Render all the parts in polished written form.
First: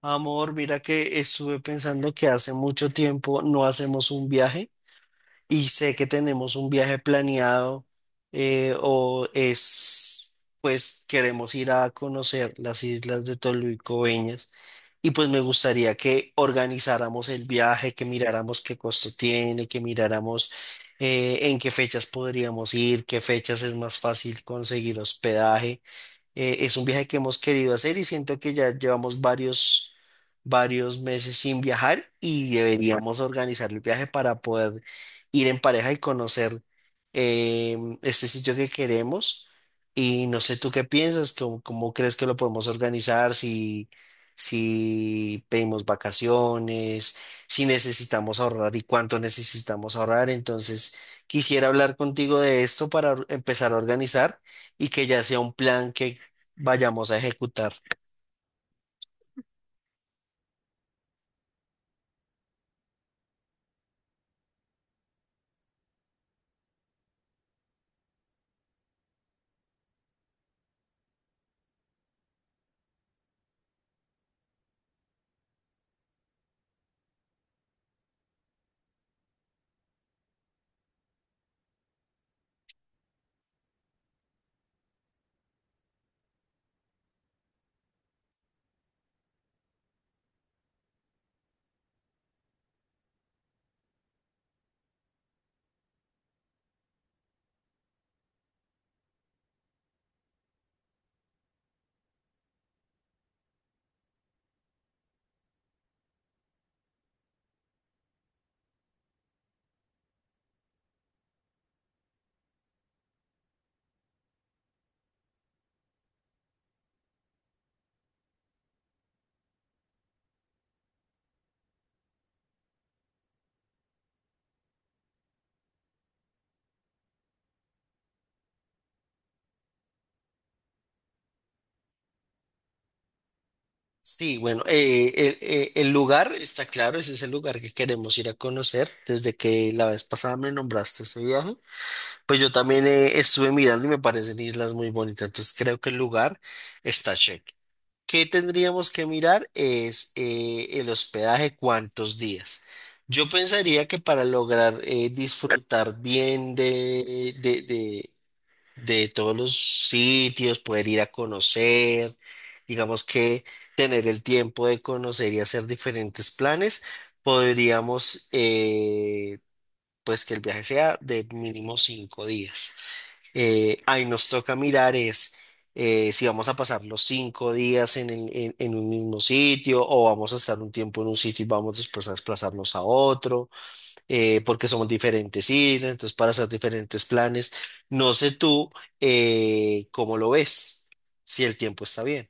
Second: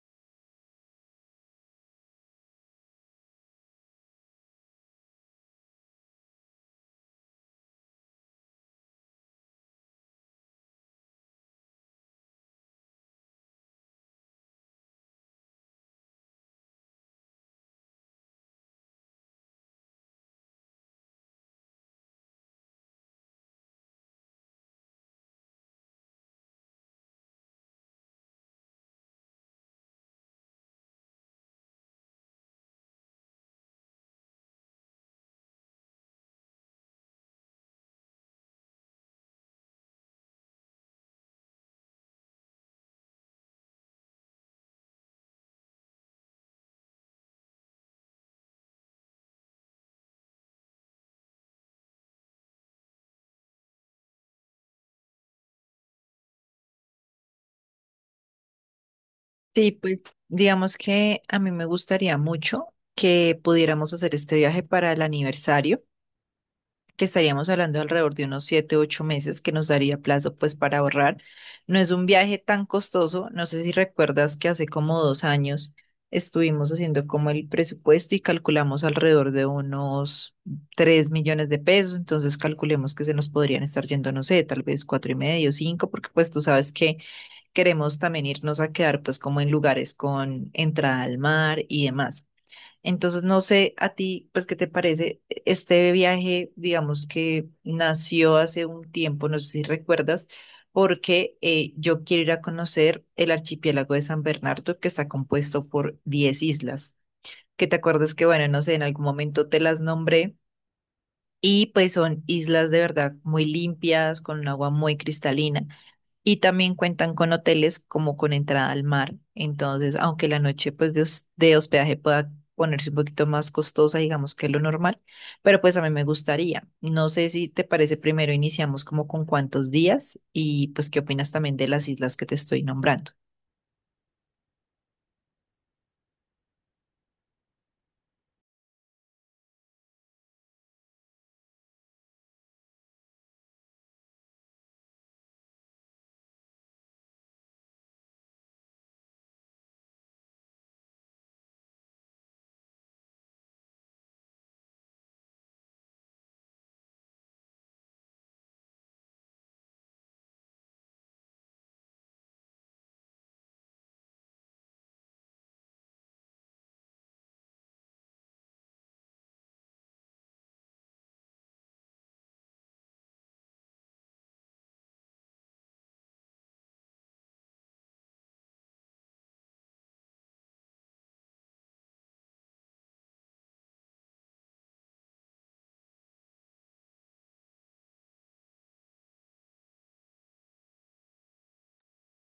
Amor, mira que estuve pensando que hace mucho tiempo no hacemos un viaje y sé que tenemos un viaje planeado eh, o es, pues queremos ir a conocer las islas de Tolú y Coveñas y pues me gustaría que organizáramos el viaje, que miráramos qué costo tiene, que miráramos en qué fechas podríamos ir, qué fechas es más fácil conseguir hospedaje. Es un viaje que hemos querido hacer y siento que ya llevamos varios meses sin viajar y deberíamos organizar el viaje para poder ir en pareja y conocer este sitio que queremos. Y no sé tú qué piensas, cómo, cómo crees que lo podemos organizar, si pedimos vacaciones, si necesitamos ahorrar y cuánto necesitamos ahorrar. Entonces, quisiera hablar contigo de esto para empezar a organizar y que ya sea un plan que vayamos a ejecutar. Sí, pues digamos que a mí me gustaría mucho que pudiéramos hacer este viaje para el aniversario, que estaríamos hablando alrededor de unos 7, 8 meses que nos daría plazo pues para ahorrar. No es un viaje tan costoso, no sé si recuerdas que hace como 2 años estuvimos haciendo como el presupuesto y calculamos alrededor de unos 3 millones de pesos. Entonces calculemos que se nos podrían estar yendo, no sé, tal vez cuatro y medio, cinco, porque pues tú sabes que queremos también irnos a quedar pues como en lugares con entrada al mar y demás. Entonces, no sé a ti, pues, ¿qué te parece? Este viaje, digamos que nació hace un tiempo, no sé si recuerdas, porque yo quiero ir a conocer el archipiélago de San Bernardo, que está compuesto por 10 islas, que te acuerdas que, bueno, no sé, en algún momento te las nombré, y pues son islas de verdad muy limpias, con un agua muy cristalina. Y también cuentan con hoteles como con entrada al mar. Entonces, aunque la noche pues de hospedaje pueda ponerse un poquito más costosa, digamos que lo normal, pero pues a mí me gustaría. No sé si te parece, primero iniciamos como con cuántos días, y pues qué opinas también de las islas que te estoy nombrando. Sí, bueno, el lugar está claro, ese es el lugar que queremos ir a conocer. Desde que la vez pasada me nombraste ese viaje, pues yo también estuve mirando y me parecen islas muy bonitas. Entonces creo que el lugar está check. ¿Qué tendríamos que mirar? Es el hospedaje, cuántos días. Yo pensaría que para lograr disfrutar bien de todos los sitios, poder ir a conocer, digamos que tener el tiempo de conocer y hacer diferentes planes, podríamos, eh, pues que el viaje sea de mínimo 5 días. Ahí nos toca mirar es si vamos a pasar los 5 días en, el- en un mismo sitio o vamos a estar un tiempo en un sitio y vamos después a desplazarnos a otro porque somos diferentes islas, entonces para hacer diferentes planes. No sé tú cómo lo ves, si el tiempo está bien.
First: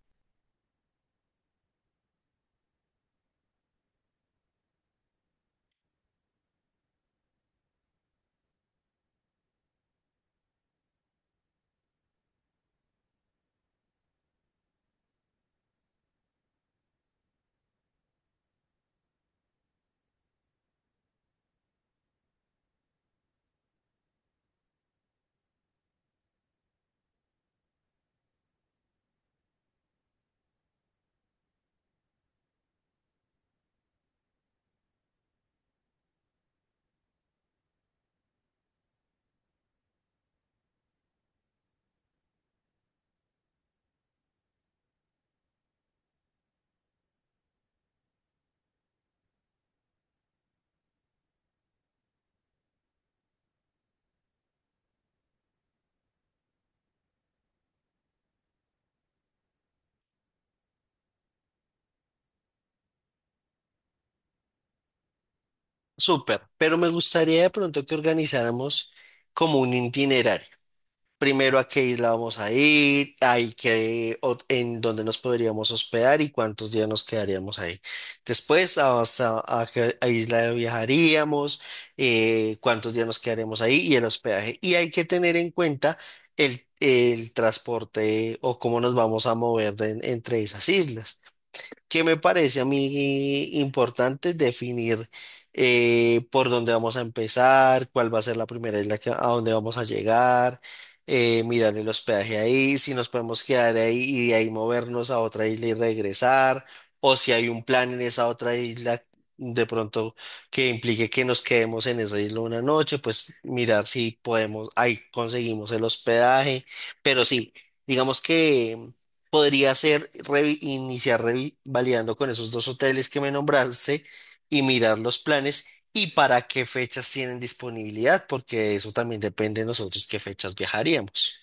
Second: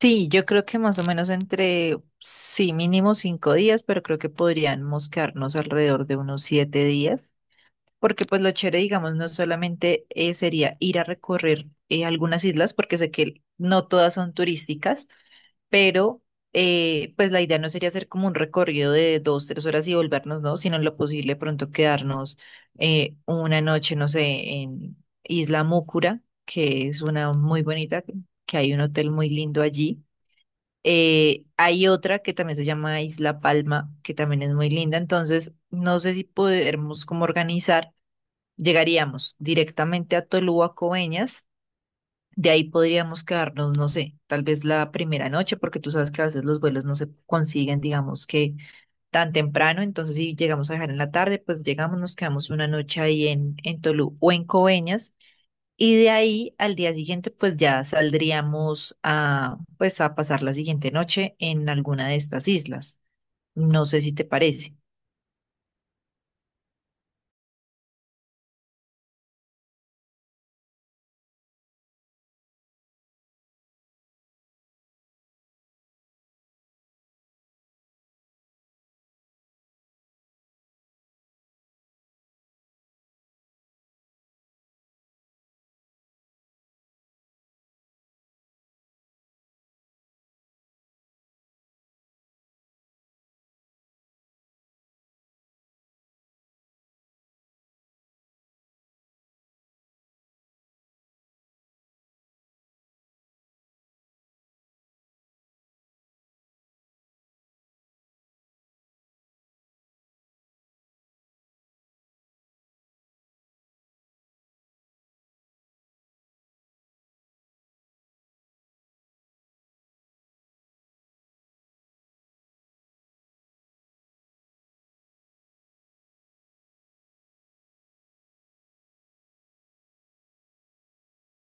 Sí, yo creo que más o menos entre, sí, mínimo 5 días, pero creo que podríamos quedarnos alrededor de unos 7 días. Porque pues lo chévere, digamos, no solamente sería ir a recorrer algunas islas, porque sé que no todas son turísticas, pero pues la idea no sería hacer como un recorrido de 2, 3 horas y volvernos, ¿no? Sino en lo posible pronto quedarnos una noche, no sé, en Isla Múcura, que es una muy bonita, que hay un hotel muy lindo allí. Hay otra que también se llama Isla Palma, que también es muy linda. Entonces, no sé si podemos como organizar. Llegaríamos directamente a Tolúa, Coveñas. De ahí podríamos quedarnos, no sé, tal vez la primera noche, porque tú sabes que a veces los vuelos no se consiguen, digamos que tan temprano. Entonces, si llegamos a dejar en la tarde, pues llegamos, nos quedamos una noche ahí en Tolú o en Coveñas. Y de ahí al día siguiente, pues ya saldríamos a, pues, a pasar la siguiente noche en alguna de estas islas. No sé si te parece. Súper, pero me gustaría de pronto que organizáramos como un itinerario. Primero a qué isla vamos a ir, en dónde nos podríamos hospedar y cuántos días nos quedaríamos ahí. Después, a- hasta a qué a isla viajaríamos, cuántos días nos quedaríamos ahí y el hospedaje. Y hay que tener en cuenta el transporte o cómo nos vamos a mover entre esas islas que me parece a mí importante definir por dónde vamos a empezar, cuál va a ser la primera isla a dónde vamos a llegar, mirar el hospedaje ahí, si nos podemos quedar ahí y de ahí movernos a otra isla y regresar, o si hay un plan en esa otra isla de pronto que implique que nos quedemos en esa isla una noche, pues mirar si podemos, ahí conseguimos el hospedaje, pero sí, digamos que... Podría ser iniciar revalidando con esos dos hoteles que me nombraste y mirar los planes y para qué fechas tienen disponibilidad, porque eso también depende de nosotros qué fechas viajaríamos.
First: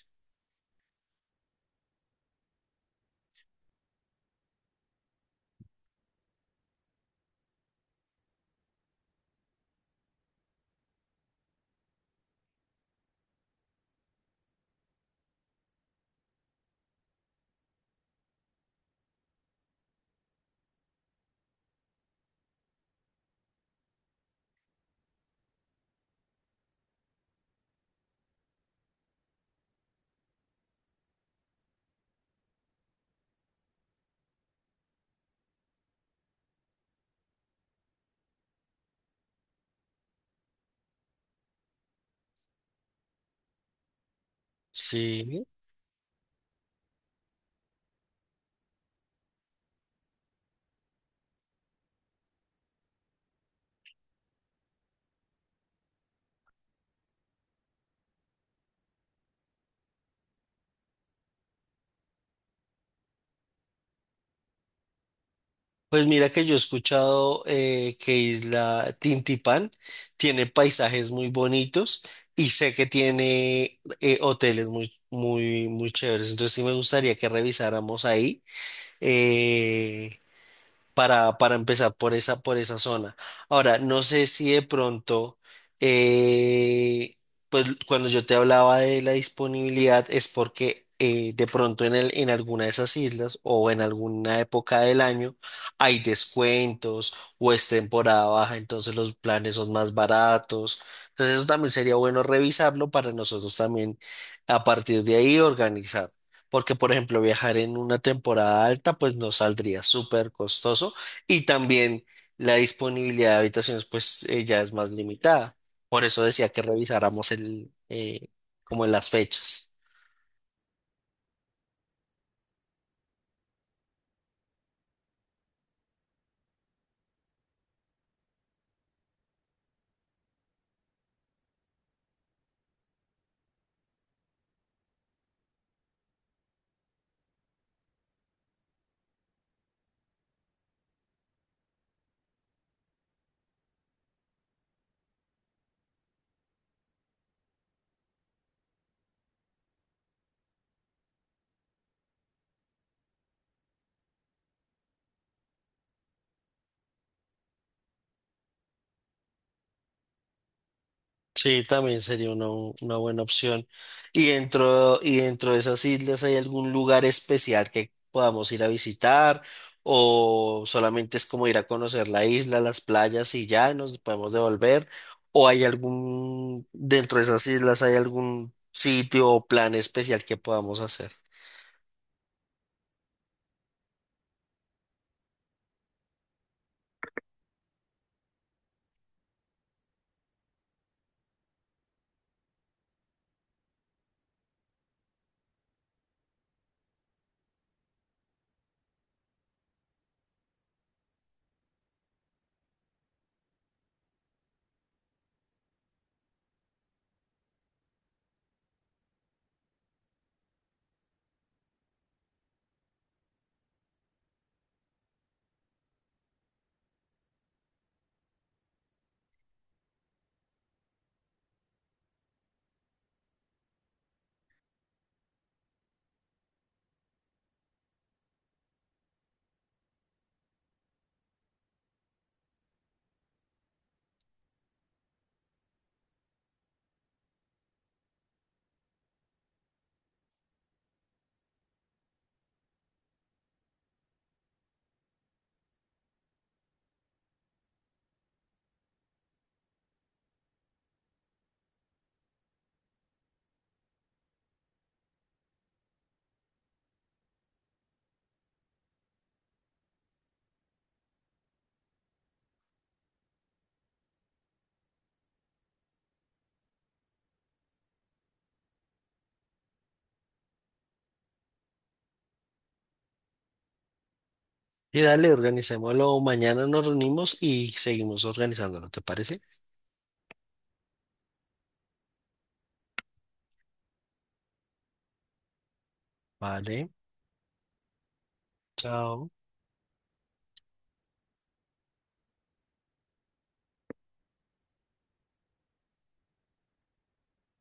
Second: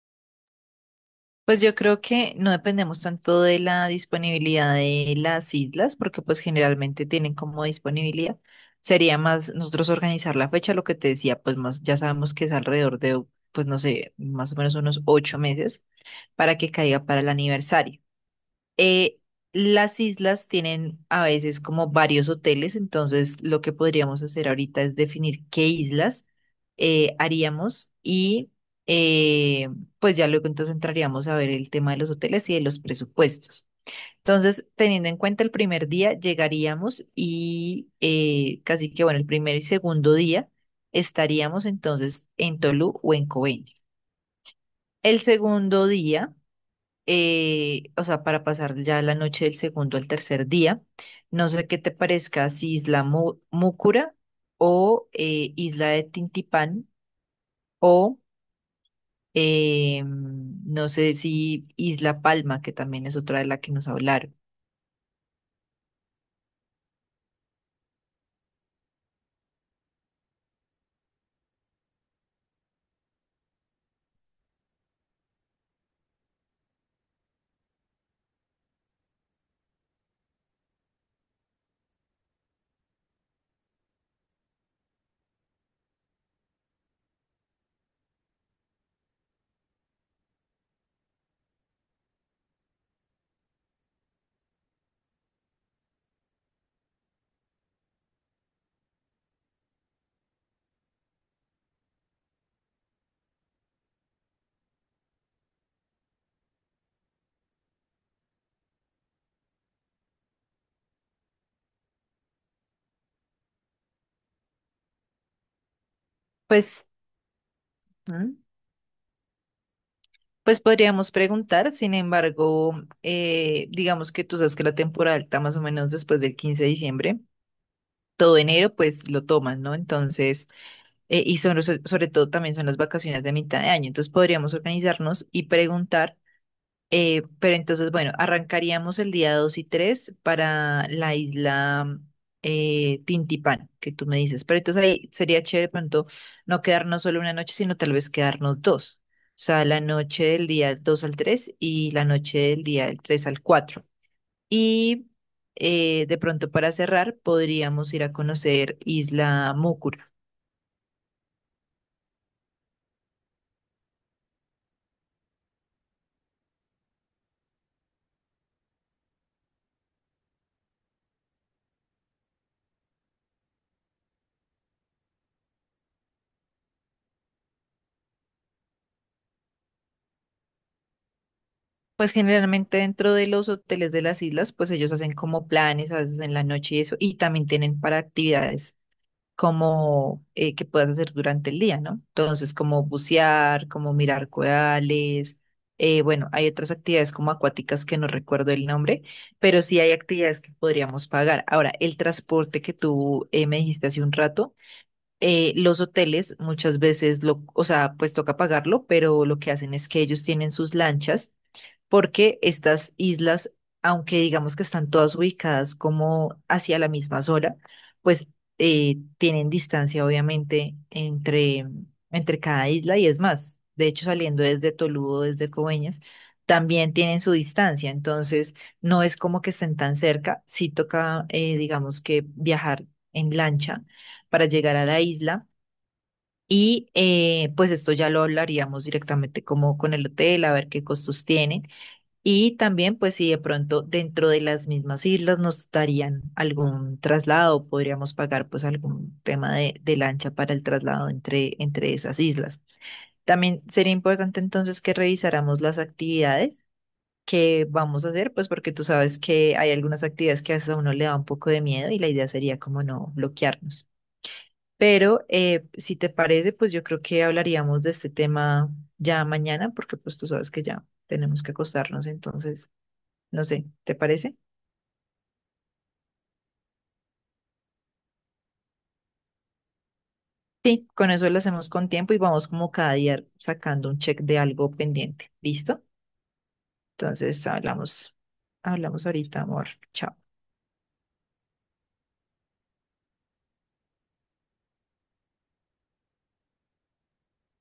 Pues yo creo que no dependemos tanto de la disponibilidad de las islas, porque pues generalmente tienen como disponibilidad. Sería más nosotros organizar la fecha, lo que te decía, pues más ya sabemos que es alrededor de, pues no sé, más o menos unos 8 meses para que caiga para el aniversario. Eh, las islas tienen a veces como varios hoteles, entonces lo que podríamos hacer ahorita es definir qué islas haríamos, y eh, pues ya luego entonces entraríamos a ver el tema de los hoteles y de los presupuestos. Entonces, teniendo en cuenta el primer día, llegaríamos y casi que, bueno, el primer y segundo día estaríamos entonces en Tolú o en Coveñas. El Sí. segundo día o sea, para pasar ya la noche del segundo al tercer día. No sé qué te parezca, si Múcura, o Isla de Tintipán, o no sé si Isla Palma, que también es otra de la que nos hablaron. Pues mira que yo he escuchado que Isla Tintipán tiene paisajes muy bonitos y sé que tiene hoteles muy, muy, muy chéveres. Entonces sí me gustaría que revisáramos ahí. eh, para empezar por esa, zona. Ahora, no sé si de pronto, eh, pues cuando yo te hablaba de la disponibilidad es porque de pronto en alguna de esas islas o en alguna época del año hay descuentos o es temporada baja, entonces los planes son más baratos. Entonces eso también sería bueno revisarlo para nosotros también a partir de ahí organizar. Porque, por ejemplo, viajar en una temporada alta, pues nos saldría súper costoso y también la disponibilidad de habitaciones, pues ya es más limitada. Por eso decía que Pues, revisáramos ¿Mm? como las fechas. Pues podríamos preguntar, sin embargo, digamos que tú sabes que la temporada alta más o menos después del 15 de diciembre, todo enero pues lo tomas, ¿no? Entonces y sobre todo también son las vacaciones de mitad de año. Entonces podríamos organizarnos y preguntar, pero entonces, bueno, arrancaríamos el día 2 y 3 para la isla Tintipán, que tú me dices. Pero entonces ahí sería chévere de pronto no quedarnos solo una noche, sino tal vez quedarnos dos. O sea, la noche del día 2 al 3 y la noche del día del 3 al 4. Y de pronto para cerrar, podríamos ir a conocer Isla Mucur. Sí, también sería una buena opción. Y dentro de esas islas, ¿hay algún lugar especial que podamos ir a visitar? ¿O solamente es como ir a conocer la isla, las playas y ya y nos podemos devolver? ¿O hay algún, dentro de esas islas, hay algún sitio o plan especial que podamos hacer? Pues generalmente dentro de los hoteles de las islas, pues ellos hacen como planes a veces en la noche y eso, y también tienen para actividades como que puedas hacer durante el día, ¿no? Entonces, como bucear, como mirar corales, bueno, hay otras actividades como acuáticas que no recuerdo el nombre, pero sí hay actividades que podríamos pagar. Ahora, el transporte que tú me dijiste hace un rato, los hoteles muchas veces lo, o sea, pues toca pagarlo, pero lo que hacen es que ellos tienen sus lanchas, porque estas islas, aunque digamos que están todas ubicadas como hacia la misma zona, pues tienen distancia obviamente entre cada isla, y es más, de hecho saliendo desde Toludo, desde Coveñas, también tienen su distancia, entonces no es como que estén tan cerca, sí toca digamos que viajar en lancha para llegar a la isla. Y pues esto ya lo hablaríamos directamente como con el hotel, a ver qué costos tienen. Y también pues si de pronto dentro de las mismas islas nos darían algún traslado, podríamos pagar pues algún tema de lancha para el traslado entre esas islas. También sería importante entonces que revisáramos las actividades que vamos a hacer, pues porque tú sabes que hay algunas actividades que hasta a uno le da un poco de miedo, y la idea sería como no bloquearnos. Pero si te parece, pues yo creo que hablaríamos de este tema ya mañana, porque pues tú sabes que ya tenemos que acostarnos. Entonces, no sé, ¿te parece? Y dale, organicémoslo. Mañana nos reunimos y seguimos organizándolo, ¿te parece? Sí, con eso lo hacemos con tiempo y vamos como cada día sacando un check de algo pendiente, ¿listo? Vale, Entonces hablamos, chao. ahorita, amor. Chao.